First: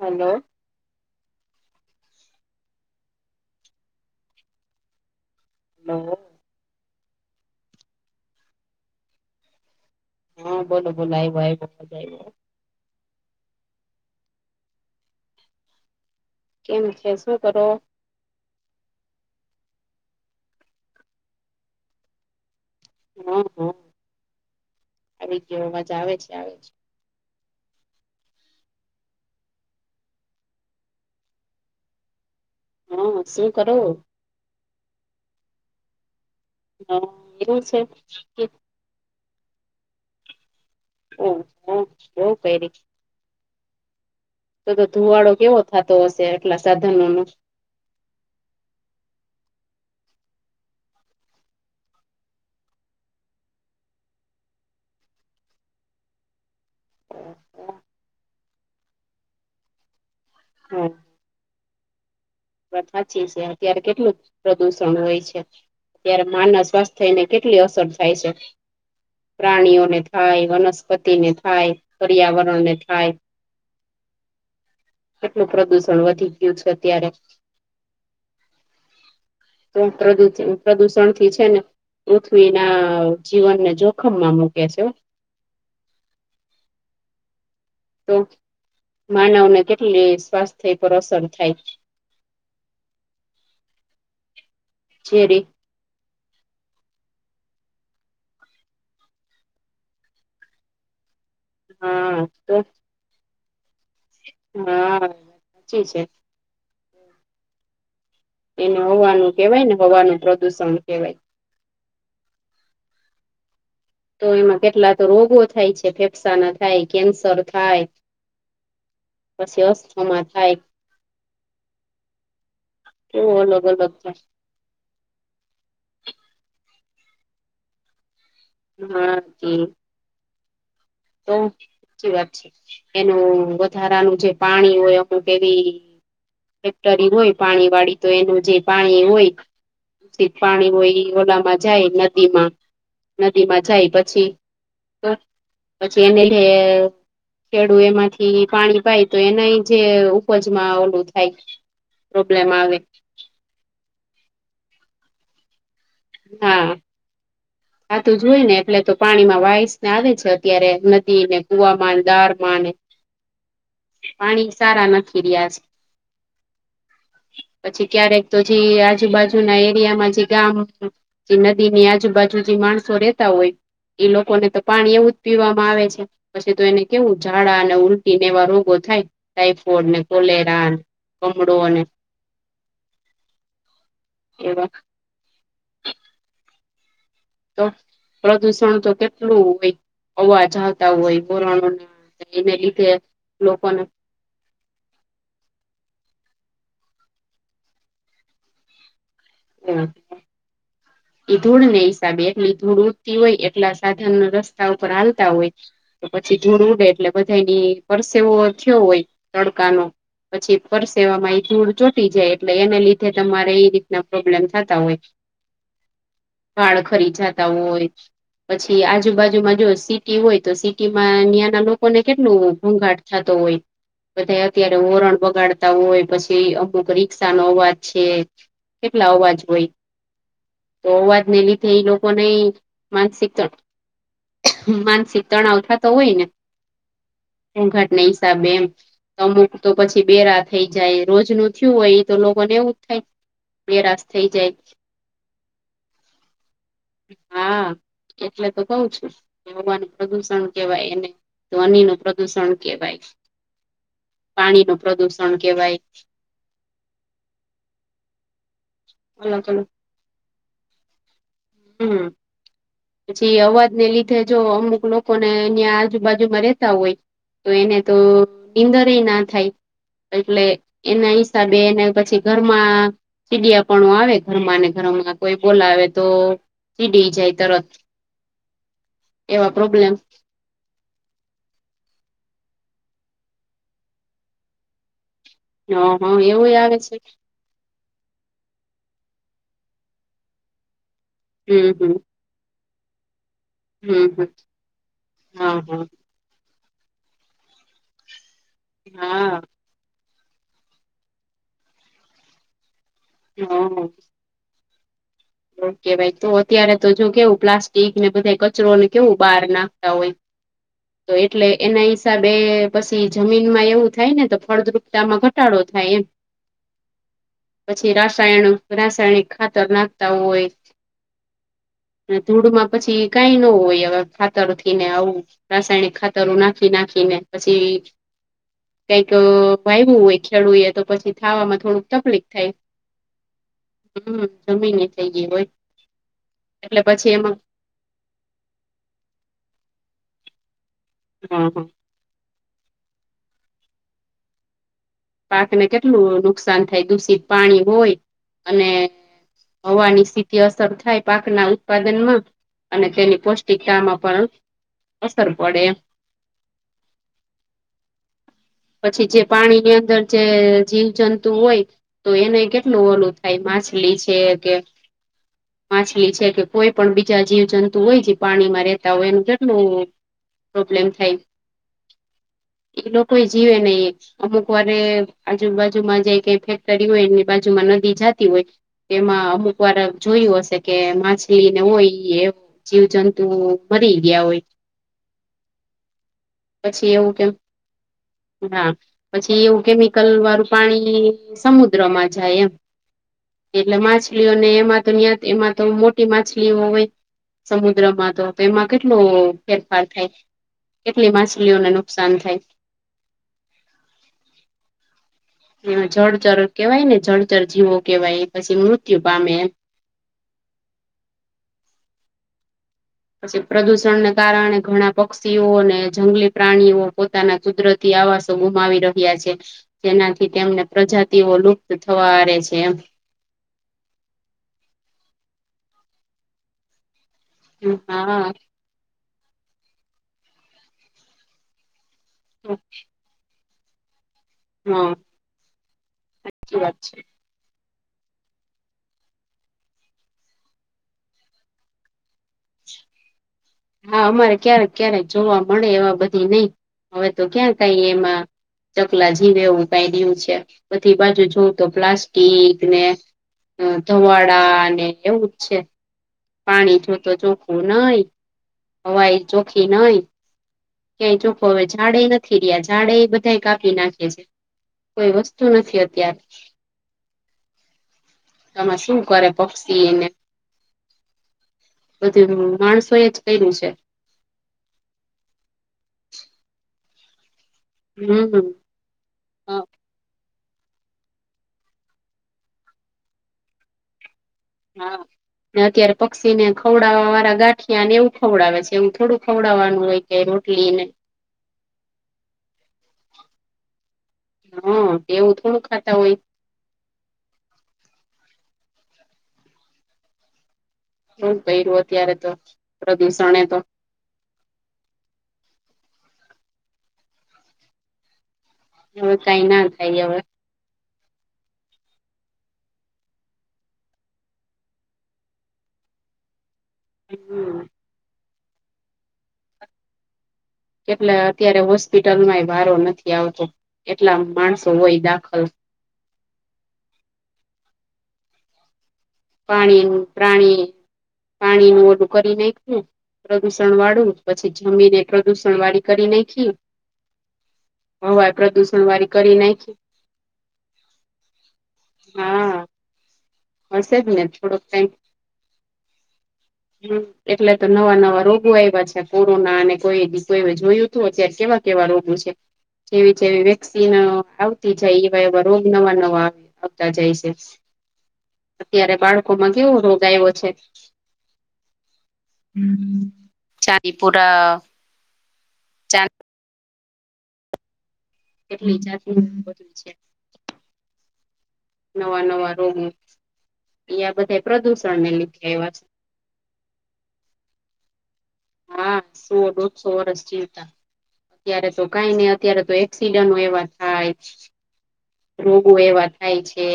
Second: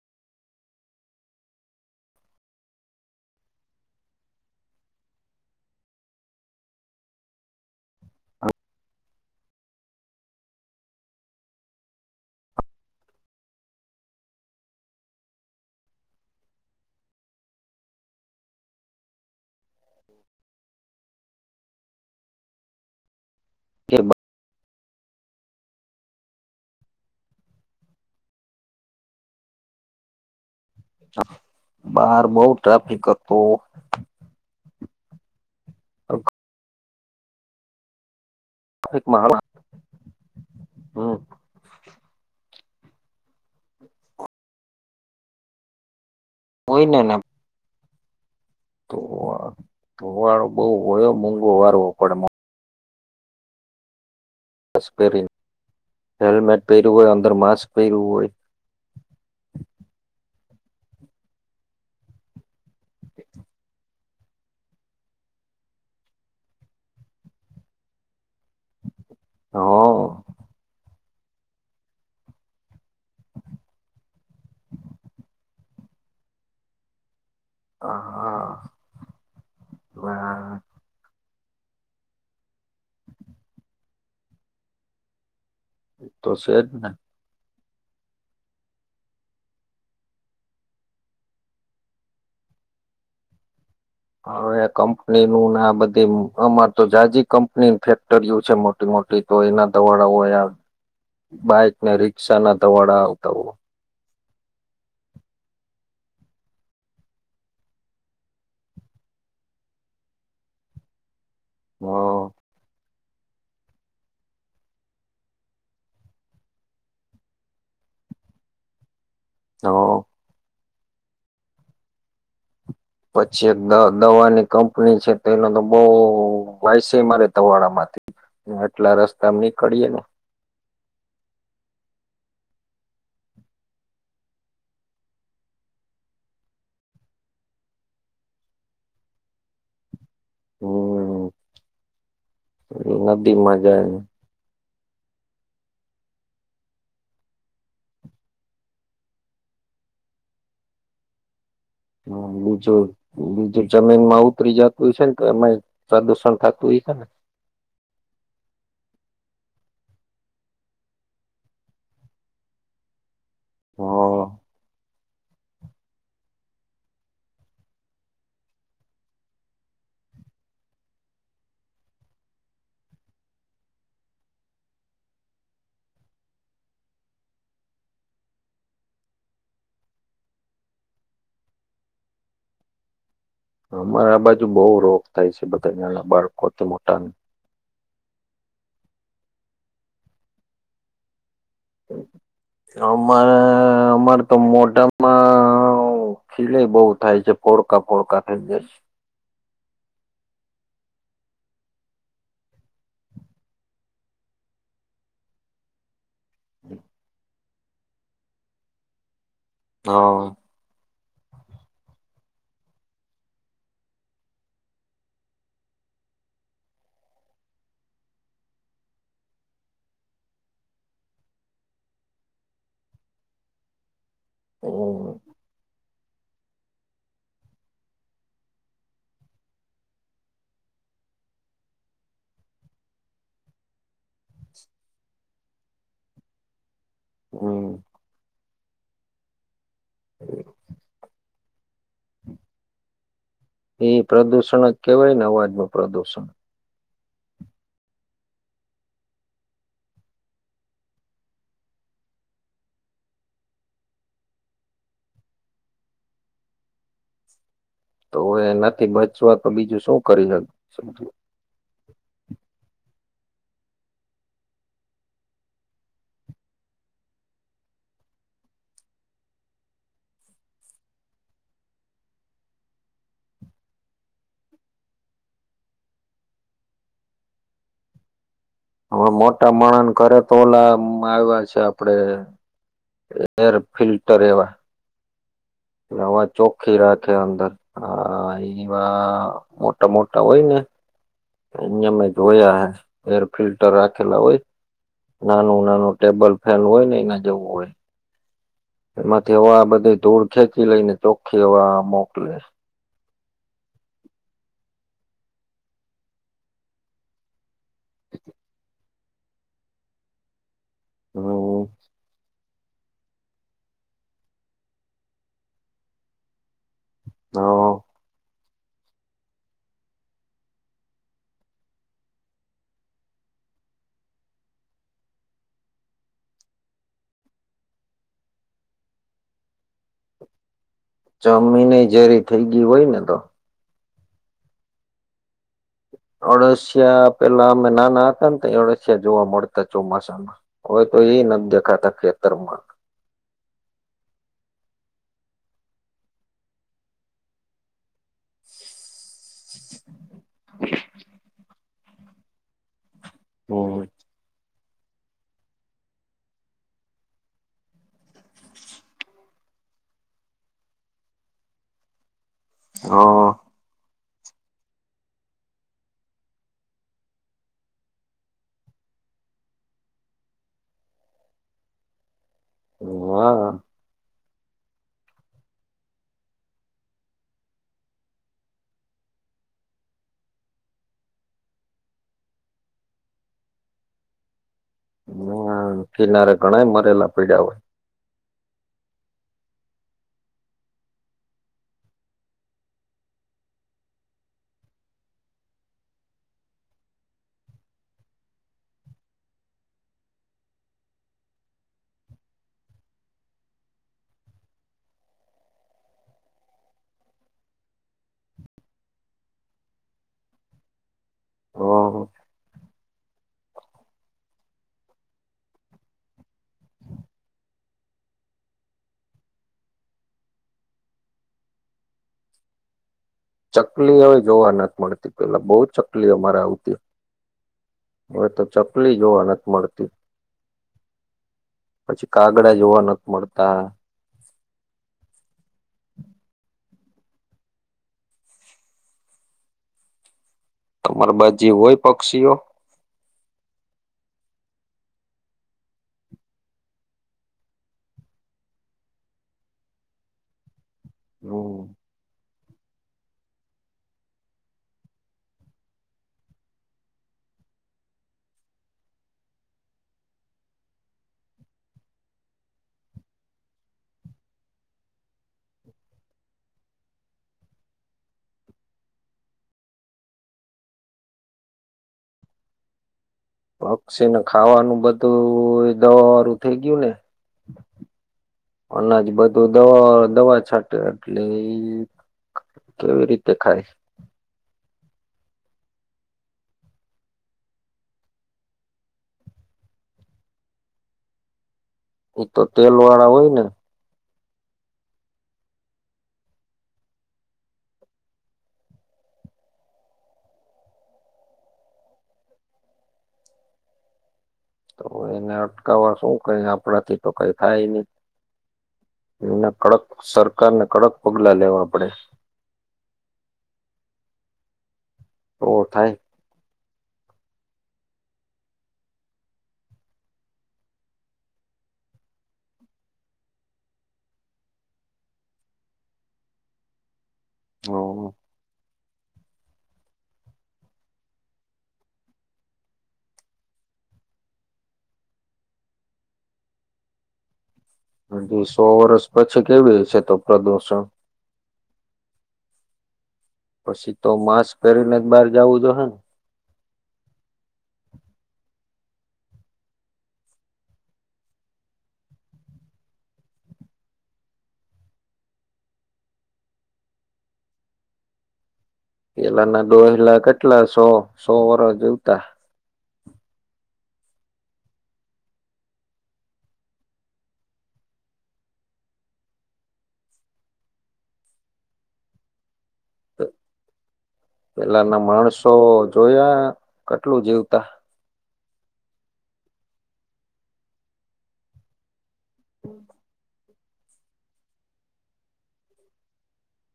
Hello. નવો હા. હા બોલો બોલો આવ્યો આવ્યો. કેમ છે શું કરો. [inaudible] હમ. કેબલ. આવીગયો અવાજ આવે છે આવે છે. હા બાર બઉ ટ્રાફિક હા હતો. શું કરો હ [unintelligible] હા એવું છે કેમકે. એક માણા. ઓ હો હો બહુ પેરે છે. તો તો ધુવાડો કેવો થતો હશે આટલા કોઈને સાધનો ને નો. તો તોવાળો બઉ હોયો મોઘો વારકડ પરી હેલ્મેટ પહેર્યું હોય અંદર માસ્ક પહેરવું હોય. હા. વરખા ચે છે અત્યારે કેટલું. પ્રદૂષણ હોય છે ત્યારે માનવ સ્વાસ્થ્યને કેટલી અસર થાય છે. હોય પ્રાણીઓને થાય વનસ્પતિને થાય પર્યાવરણને થાય. કેટલું પ્રદુષણ વધી ગયું છે અત્યારે. હા હા. તો પ્રદુષ પ્રદુષણથી. છે ને પૃથ્વીના જીવનને જોખમમાં મૂકે છે. તોશે જ ને. તો માનવને કેટલી સ્વાસ્થ્ય પર અસર થાય છે. [inaudible] હા જે રીત કંપનીનું ને બધું તો જાજી કંપનીઓ ફેક્ટરીઓ છે મોટી મોટી તો એના દવાડા હોય. બાઈકને હા રિક્ષા તો ના ધવાડા આવતા હોય. હા સાચી છે. એને હવાનું કહેવાય હવાનું પ્રદુષણ કહેવાય. હા. તો એમાં કેટલા તો રોગો થાય છે ફેફસા ના થાય કેન્સર થાય છે. પછી હ હ અસ્થમા થાય છે. કેવું પછી અલગ અલગ થાય. નાની કપની છે પહેલા નંબર વાવશો તમારા માટે. આટલા હા રસ્તામાં નીકળીએે ને તો સાચી વાત છે એનું વધારાનું જે પાણી હોય અમુક એવી ફેક્ટરી હોય પાણી વાળી તો એનું જે પાણી હોય પાણી હમ હોય એમા નદીમાં જાય પછી. તો. પછી એનલ છે. ખેડૂતો એમાંથી પાણી પાય તો એના જે ઉપજમાં અનાજ થાય હા, પ્રોબ્લેમ બીજુ આવે જમીનમાં ઉતરી જતું હશે ને એમાં પ્રદુષણ થતું હોય છે. [unintelligible] આ તો જોય ને એટલે તો પાણીમાં વાઈસ ને આવે છે, અત્યારે નદી ને કુવામાં નળમાંને હા પાણી સારા નથી રીયા પછી ક્યારેક તો જે આજુબાજુના એરિયામાં જે ગામ નદીની આજુબાજુ જે માણસો રેતા હોય એ લોકોને તો પાણી એવું જ પીવામાં આવે છે. પછી તો એને કેવું ઝાડા અને ઉલટીને એવા રોગો થાય ટાઈફોઈડ ને કોલેરો કમળો ને અમારા બાજુ બો એવા રોગ થાય છે, બધા નાંનાં બાળકો થી મોટાને તો પ્રદુષણ તો કેટલું હોય અવાજ આવતા હોય [unintelligible] એને લીધે અમારે લોકોને અમાર તો મોઢામાં સીલાઈ બો થાય છે, ફોડલા ફોડલા જાય [inaudible] એ ધૂલ ને હિસાબે એટલી ધૂળ ઉઠતી હોય એટલા સાધન રસ્તા ઉપર હાલતા હોય તો પછી ધૂળ ઉડે એટલે બધાનો પરસેવો થયો હોય તડકાનો હા પછી પરસેવામાં એ ધૂળ ચોટી જાય એટલે એને લીધે તમારે એ રીતના પ્રોબ્લેમ થતા હોય વાળ ખરી જાતા હોય પછી આજુબાજુમાં જો સિટી હોય તો સિટીમાં ત્યાંના લોકોને કેટલું ઘોંઘાટ થાતો હોય બધા અત્યારે હમ વાતાવરણ બગાડ તા હોય પછી અમુક રીક્ષાનો અવાજ છે, કેટલા અવાજ હોય તો અવાજ ને લીધે એ લોકોની માનસિક ત માનસિક તણાવ થતો હોય ને હમ ઘોંઘાટને હિસાબે એમ અમુક તો પછી બેરા થઈ જાય રોજ નુ થયું હોય તો લોકો ને એવું જ થાય બહેરાશ થઈ જાય કહેવાય ને અવાજ નું પ્રદૂષણ હા એટલે તો કઉ છું હવાનું પ્રદુષણ કહેવાય એને ધ્વનિનું પ્રદુષણ કહેવાય પાણીનું પ્રદુષણ કહેવાય તો એનાથી બચવા અલગ તો અલગ બીજું શું કરી હક શકીએ? હમમ. પછી અવાજને લીધે જો અમુક લોકોને નયા આજુબાજુમાં રહેેતા હોય તો એને તો ઈંદર ના થાય એટલે એના હિસાબે એને પછી ઘરમાં ચીડિયા પણુ આવે ઘરમાંને ઘરમાં કોઈ બોલાવે તો ચીડી જાય તરત હવે એવા મોટા માણહ પ્રોબ્લેમ કર તોલામાં આવ્યા છે, આપડે એર ફિલ્ટર એવા હ હા હવા એવું આવે ચોખ્ખી છે રાખે અંદર હા એવા મોટા મોટા હોય ને હમ હમ અહયામે જોયા હે એર ફિલ્ટર હમ રાખેલા હમ હોય હા નાનું નાનું ટેબલ ફેલ હોય ને એના જેવું હોય એમાંથી હા હવા બધે ધૂળ ખેંચી લઈ ને ચોખ્ખી હવા મોકલે [inaudible] ઓકે ભાઈ તો અત્યારે તો જો કેવું પ્લાસ્ટિક ને બધા કચરો ને કેવું બહાર નાખતા હોય તો એટલે હમ એના હિસાબે પછી જમીનમાં એવું થાય ને તો ફળદ્રુપતામાં ઘટાડો થાય એમ હ પછી રાસાયણ રાસાયણિક ખાતરના તા હોય ધૂળમાં પછી કાઈ ન હોય હવે ખાતરથી ને આવું રાસાયણિક ખાતરો નાખી નાખીને પછી કઈક વહેવું હોય ખેડું એ તો પછી થાવામાં જમીન ય થોડુંક ઝેરી તકલીફ થઈ થાય ગઈ હોય ને તો જમીની થઈ ગઈ હોય. એટલે પછી અળશિયા એમાં પેલા અમે નાના હતા ને ત્યારે અળશિયા જોવા મળતા ચોમાસામાં. હવે તો એય હા નથી હા દેખાતા, ખેતર માં. પાકને કેટલું નુકસાન થાય, દૂષિત પાણી હોય અને હવાની સીધી અસર થાય, પાક ના ઉત્પાદન માં અને તેની હમ પૌષ્ટિકતામાં પણ અસર પડે એમ. પછી જે પાણીની અંદર જે જીવજંતુઓ હોય, તો એને કેટલું ઓલું હા થાય, પાછું. લી છે કે. માછલી છે કે કોઈ પણ બીજા જીવજંતુ હોય, જે પાણીમાં રહેેતા હોય, એનું કેટલું. પ્રોબ્લેમ થાય, એ લોકો એ હા જીવે નહીં અમુક. વારે આજુ બાાજુમાં જે કઈ ફેક્ટરી હોય, એની બાજુમાં નદી જાતી હોય. તેમાં અમુક વાર આમ જોયું હશે કે માછલી ને હોય એમ. જીવજંતુ મરી ગયા હોય. અહીંયા કિનારે ઘણાય પછી મરેલા એવું કેમ પીડ્યા હોય. હા, પછી એવું કેમિકલ વાળું પાણી સમુદ્રમાં જાય એમ. એટલે માછલીઓને એમાં તો, ત્યાં એમાં તો મોટી માછલીઓ હોય. સમુદ્રમાં તો એમાં કેટલો ફેરફાર થાય. કેટલી માછલીઓને નુકસાન થાય. જળચર કેવાય ને, જળચર જીવો કેવાય, પછી મૃત્યુ પામે. હલો. પછી પ્રદૂષણને કારણે ઘણા પક્ષીઓ અને જંગલી પ્રાણીઓ પોતાના કુદરત થી આવાસો ગુમાવી રહ્યા છે. જેનાથી તેમને પ્રજાતિઓ લુપ્ત થવા આરે છે એમ. ચકલી હવે જોવા ના જ મળતી, પેલા બહુ ચકલી અમારે આવતી. હા હવે હા તો ચકલી જોવા નથી મળતી. પછી કાગડા જોવા નથી મળતા. હા, સાચી વાત છે. તમારી બાજુ હોય, પક્ષીઓ. હા, અમારે ક્યારેક ક્યારેક જોવા મળે, એવા બધી નહીં હવે તો ક્યાં કઈ એમાં. ચકલા જીવે એવું કાઈ રહું છે, બધી બાજુ જોઉં હમ તો પ્લાસ્ટિક. ટીક ને, ધુવાડા ને એવું જ છે. પાણી જો તો ચોખ્ખું નહીં, હવાઈ ચોખી નહીં. ક્યાંય ચોખ્ખો હવે ઝાડે નથી રહ્યા, ઝાડે એ બધા કાપી નાખે છે. કોઈ વસ્તુ નથી, અત્યારે. તમે શું કરે, પક્ષી એને. બધું માણસો એ જ કર્યું છે. પછી છે ને, ખાવાનું બધું દવા વાળું થઈ ગયું ને. હમ. અનાજ બધું દવા દવા છટે એટલે. કેવી રીતે ખાય? હા. અત્યારે પક્ષી ને ખવડાવવા વાળા ગાંઠિયા ને એવું ખવડાવે છે, એવું થોડું ખવડાવવાનું હોય. એું ક્ લીન [unintelligible] એ તો તેલ વાળા હોય ને. હા, એવું થોડું ખાતા હોય. બ પય રહ્યું અત્યારે તો પ્રદુષણ એ તો. [unintelligible] [inaudible] તો એને અટકાવવા શું, કઈ આપણા થી તો કંઈ થાય નહીં. હવે કઈ એને ના કડક થાય હવે સરકારને, કડક પગલા લેવા પડે. તો થાય. હમ. એટલે અત્યારે હોસ્પિટલમાંય વારો નથી આવતો એટલા માણસો હોય દાખલ હ પાણી પ્રાણી પાણી નું ઓડું કરી નાખું પ્રદુષણ વાળું પછી જમીને પ્રદુષણ વાળી કરી નાખી હવા હ સો પ્રદુષણ વર્ષ વાળી કરી પછી નાખી કેવી છે તો પ્રદુષણ?? હા પછી હશે તો જ ને માસ્ક થોડોક ટાઈમ પહેરીને જ બહાર જવું જો હે ને હમ એટલે તો નવા નવા રોગો આવ્યા છે કોરોના અને કોઈ કોઈ જોયું હતું અત્યારે કેવા કેવા રોગો છે? કેવી જેવી વેક્સિન આવતી જાય એવા એવા રોગ નવા નવા આવતા જાય છે. અત્યારે બાળકોમાં પેલાના કેવો રોગ ડોહલા આવ્યો છે? કેટલા સો સો વર્ષ જીવતા ચાંદીપુરા ચાંદ કેટલી જાતની બધું છે નવા નવા રોગો યા બધા પેલા પ્રદુષણ ના ને લીધે માણસો આવ્યા છે. જોયા કેટલું જીવતા? હા સો દોઢસો વર્ષ જીવતા અત્યારે તો કઈ નઈ અત્યારે તો એક્સિડન્ટ એવા થાય રોગો એવા થાય છે.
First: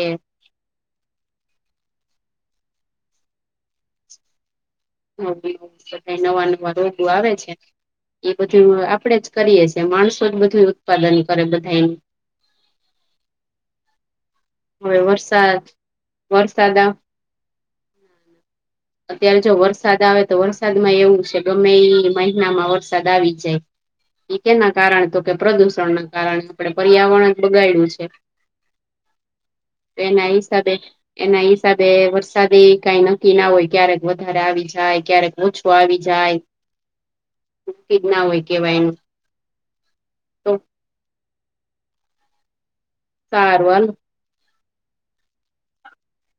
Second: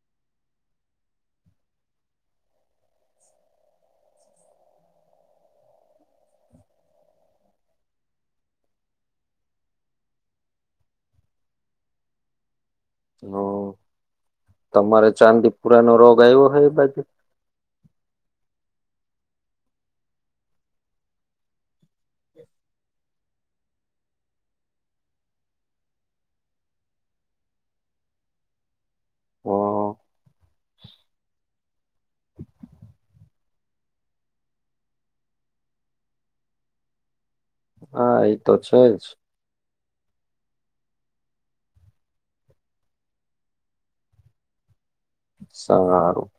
હ ક નવા નવા રોગો આવે છે. એ બધું આપડે જ કરીએ છીએ માણસો જ બધું ઉત્પાદન કરે બધા હમ હવે તમારે વરસાદ ચાંદીપુરા નો રોગ આવ્યો હોય એ વરસાદ બાજુ? અત્યારે જો વરસાદ આવે તો વરસાદમાં એવું છે ગ મે મહિનામાં વરસાદ આવી જાય એ કેના કારણે તો કે પ્રદુષણ ના કારણે આપણે પર્યાવરણ જ બગાડું છે. ઓ એના હિસાબે એના હિસાબે વરસાદે‌‌ કઈ નક્કી ના હોય ક્યારેક વધારે આવી જાય ક્યારેક ઓછો આવી જાય હા એ તો છે [unintelligible] જ તો સારું હાલો સારું